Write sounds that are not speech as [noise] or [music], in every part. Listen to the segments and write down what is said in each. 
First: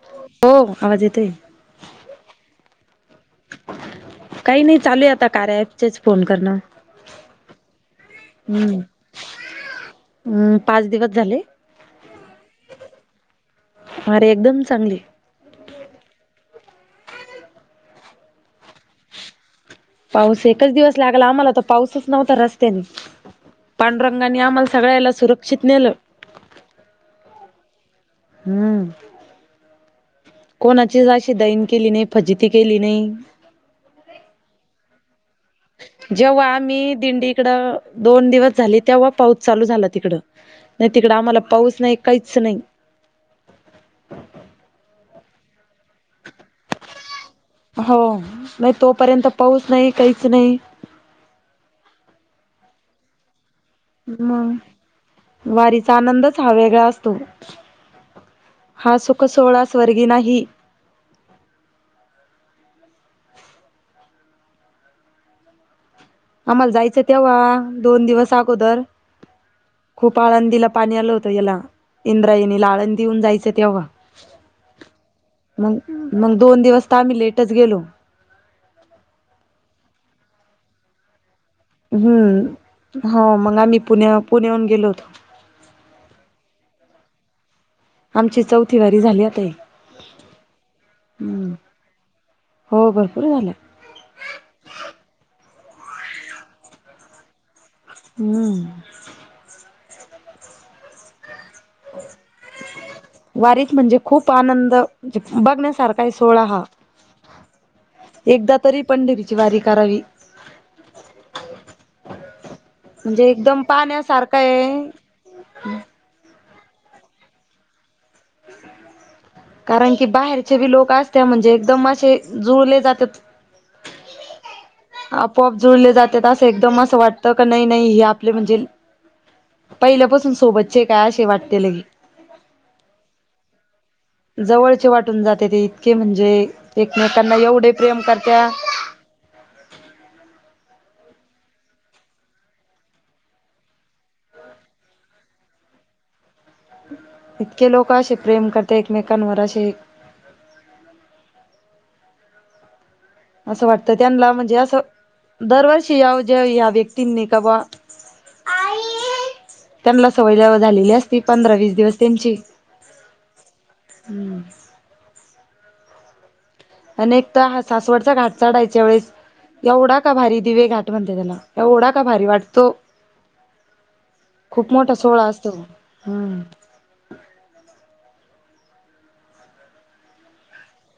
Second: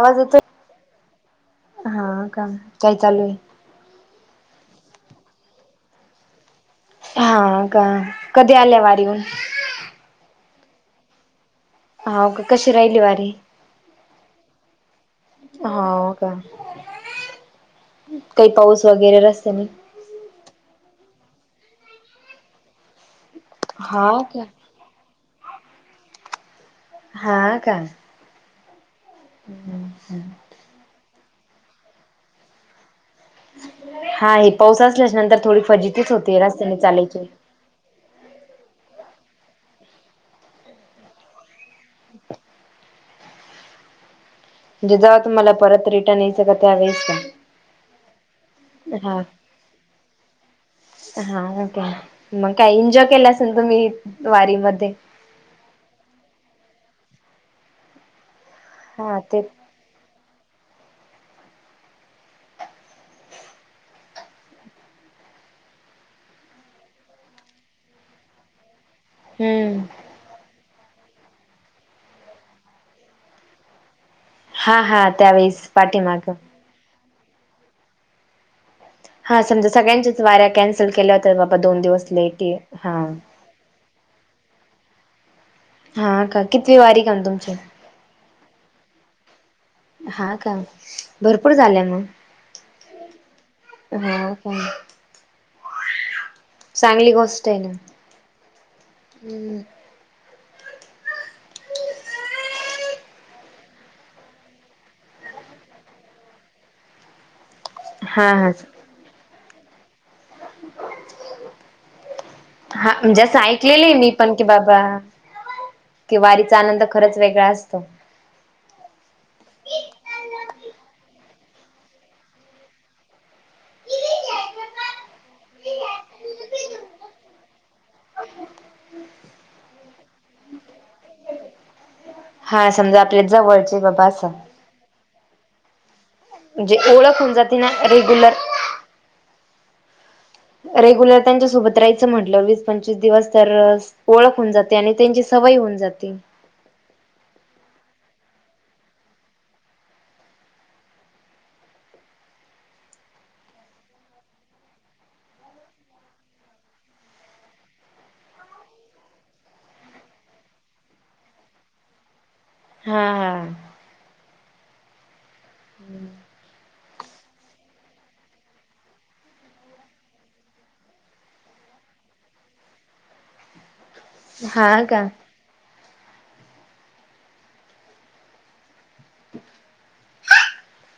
आवांज येतो हो आवाज येतोय हां कां कायं चालूं आहे कांहीं नाहीं चालूं आहे आंता कार्यालयांपचे फोन करणं हांव कां कधीं आल्यां वारी हूंन हम्मं पांच दिवसं झाले होव कां कशी राहिली वारी अरे एकदंम चांगली हां कां कांहीं पाऊस वगैरें रस्त्यांनी पाऊस एकचं दिवसं लागंला आम्हांला तरं पाऊसचं नव्हतां रस्त्यांने हाव पांडुरंगानी का आम्हांला सगळ्यांना सुरक्षित नेलं हां कां हम्मं हं हम्मं हम्मं कोणांची अशी दयन केली नाहीं फजिती केली नाहीं हां हे पाऊस असल्याचं नंतर थोडी फजितीच होते जेव्हां रस्त्याने आम्हीं चालायची. दिंडीकडं दोन दिवसं झालीं तेव्हां पाऊस चालूं झालां तिकडं आम्हांला पाऊस नाहीं कांहीं चं नाहीं म्हणजे जावं परंत यायचं कां त्यांवेेळेस कां हो नाहीं तोपर्यंत पाऊस नाहीं कांहींच नाहीं हां ओके मंग कायं एन्जॉय केलं असेल तुम्हीं मं वारीचां आनंदचं हां वेगळां असतो हां हा सुंख ते सोहळां स्वर्गी नाहीं आम्हांला जायचं तेव्हां दोन दिवसं अगोदर हम्मं खूंप आळंदीला पाणी आलं होतं यांला इंद्रायणीला आळंदी होऊंन जायचं तेव्हां हा हा त्यावेेळेस मंग पाठीमाग मंग दोन दिवसं तरं आम्हीं लेटचं गेलो हां समजां सगळ्यांच्याच वाऱ्यां कॅन्सल केल्यां होतं बाबां दोन दिवसं लेटी हां हम्म हो मंगा मी पुण्यां पुण्यांहूंन गेलो होतो हां कां कितवी वारी कांल तुमची आमची चौथी वारी झाली आंता ही हा का भरपूर हम्मं झाल्या हो भरंपूर झालं हां कां चांगली गोष्टं आहे नां हम्मं हम्मं [unintelligible] वारीक म्हणजे खूंप आनंदे बघण्यांसारखांही सोळां हां एकदां तरी पंढरीची वारी करावी [unintelligible] हां म्हणजे जसं एकदम ऐकलेले आहे मी पणं पाहण्यासारखा की बाबां आहे कि वारीचा आनंद खरंच वेगळां असतो कारणं की बाहेरचे बी लोकं असते म्हणजे एकदंम असे जुळले जातांत आपोआप जुळले जात्यात असं एकदम असं वाटतं का, नाही -नाही हे आपले म्हणजे पहिल्यापासून सोबतचे काय असे वाटते लगे. हा समजा आपल्या जवळचे हे बाबा असं. जवळचे वाटून जाते ते इतके म्हणजे म्हणजे ओळख होऊन एकमेकांना जाते ना एवढे प्रेम रेग्युलर करत्या रेग्युलर त्यांच्या सोबत राहायचं म्हंटलं वीस पंचवीस दिवस तर अ ओळख होऊन जाते आणि त्यांची सवय होऊन जाते. इतके लोकं अशे प्रेम करते एकमेकांवर अशे असं वाटतं त्यांना म्हणजे असं दरवर्षी या ज्या या व्यक्तींनी का बुवा [unintelligible] त्यांनला सवय जेव्हा झालेली असती, पंधरा वीस दिवस त्यांची हां.. हां. हं.. [unintelligible] अनेकदा हा सासवडचा घाट चढायच्या वेळेस, एवढा का भारी दिवे घाट म्हणते त्याला एवढा का भारी वाटतो, - [inaudible] खूप मोठा का सोहळा असतो. हं..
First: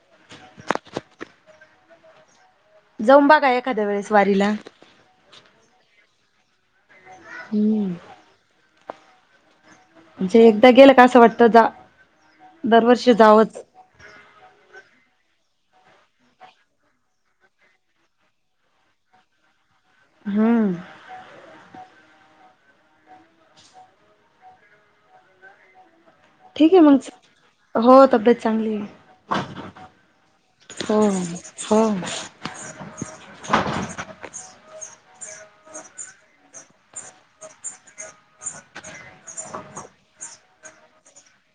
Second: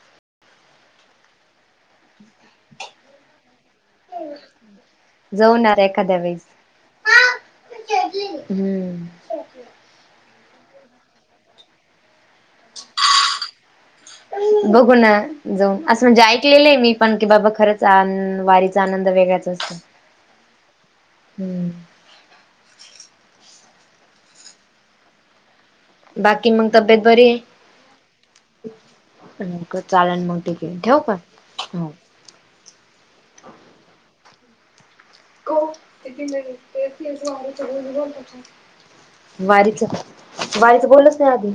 [unintelligible] जाऊन बघा एखाद्या वेळेस वारीला. जाऊ नारे एखाद्या वेळेस. हं... हं... म्हणजे एकदा गेलं का असं वाटतं जा दरवर्षी जावंच. बघू ना. जाऊन असं म्हणजे ऐकलेलं आहे मी पण की, बाबा खरंच वारीचा आनंद वेगळाच असतो. हा... ह... बाकी मग ठीक आहे तब्येत बरी आहे. हो तब्येत चांगली आहे होक चालेल मग ठीके ठेवू हो का? हो.. गो किती जणी तेच-तेच वारीचं बोलू राहता का. वारीचं, वारीचं बोललोच नाही आधी.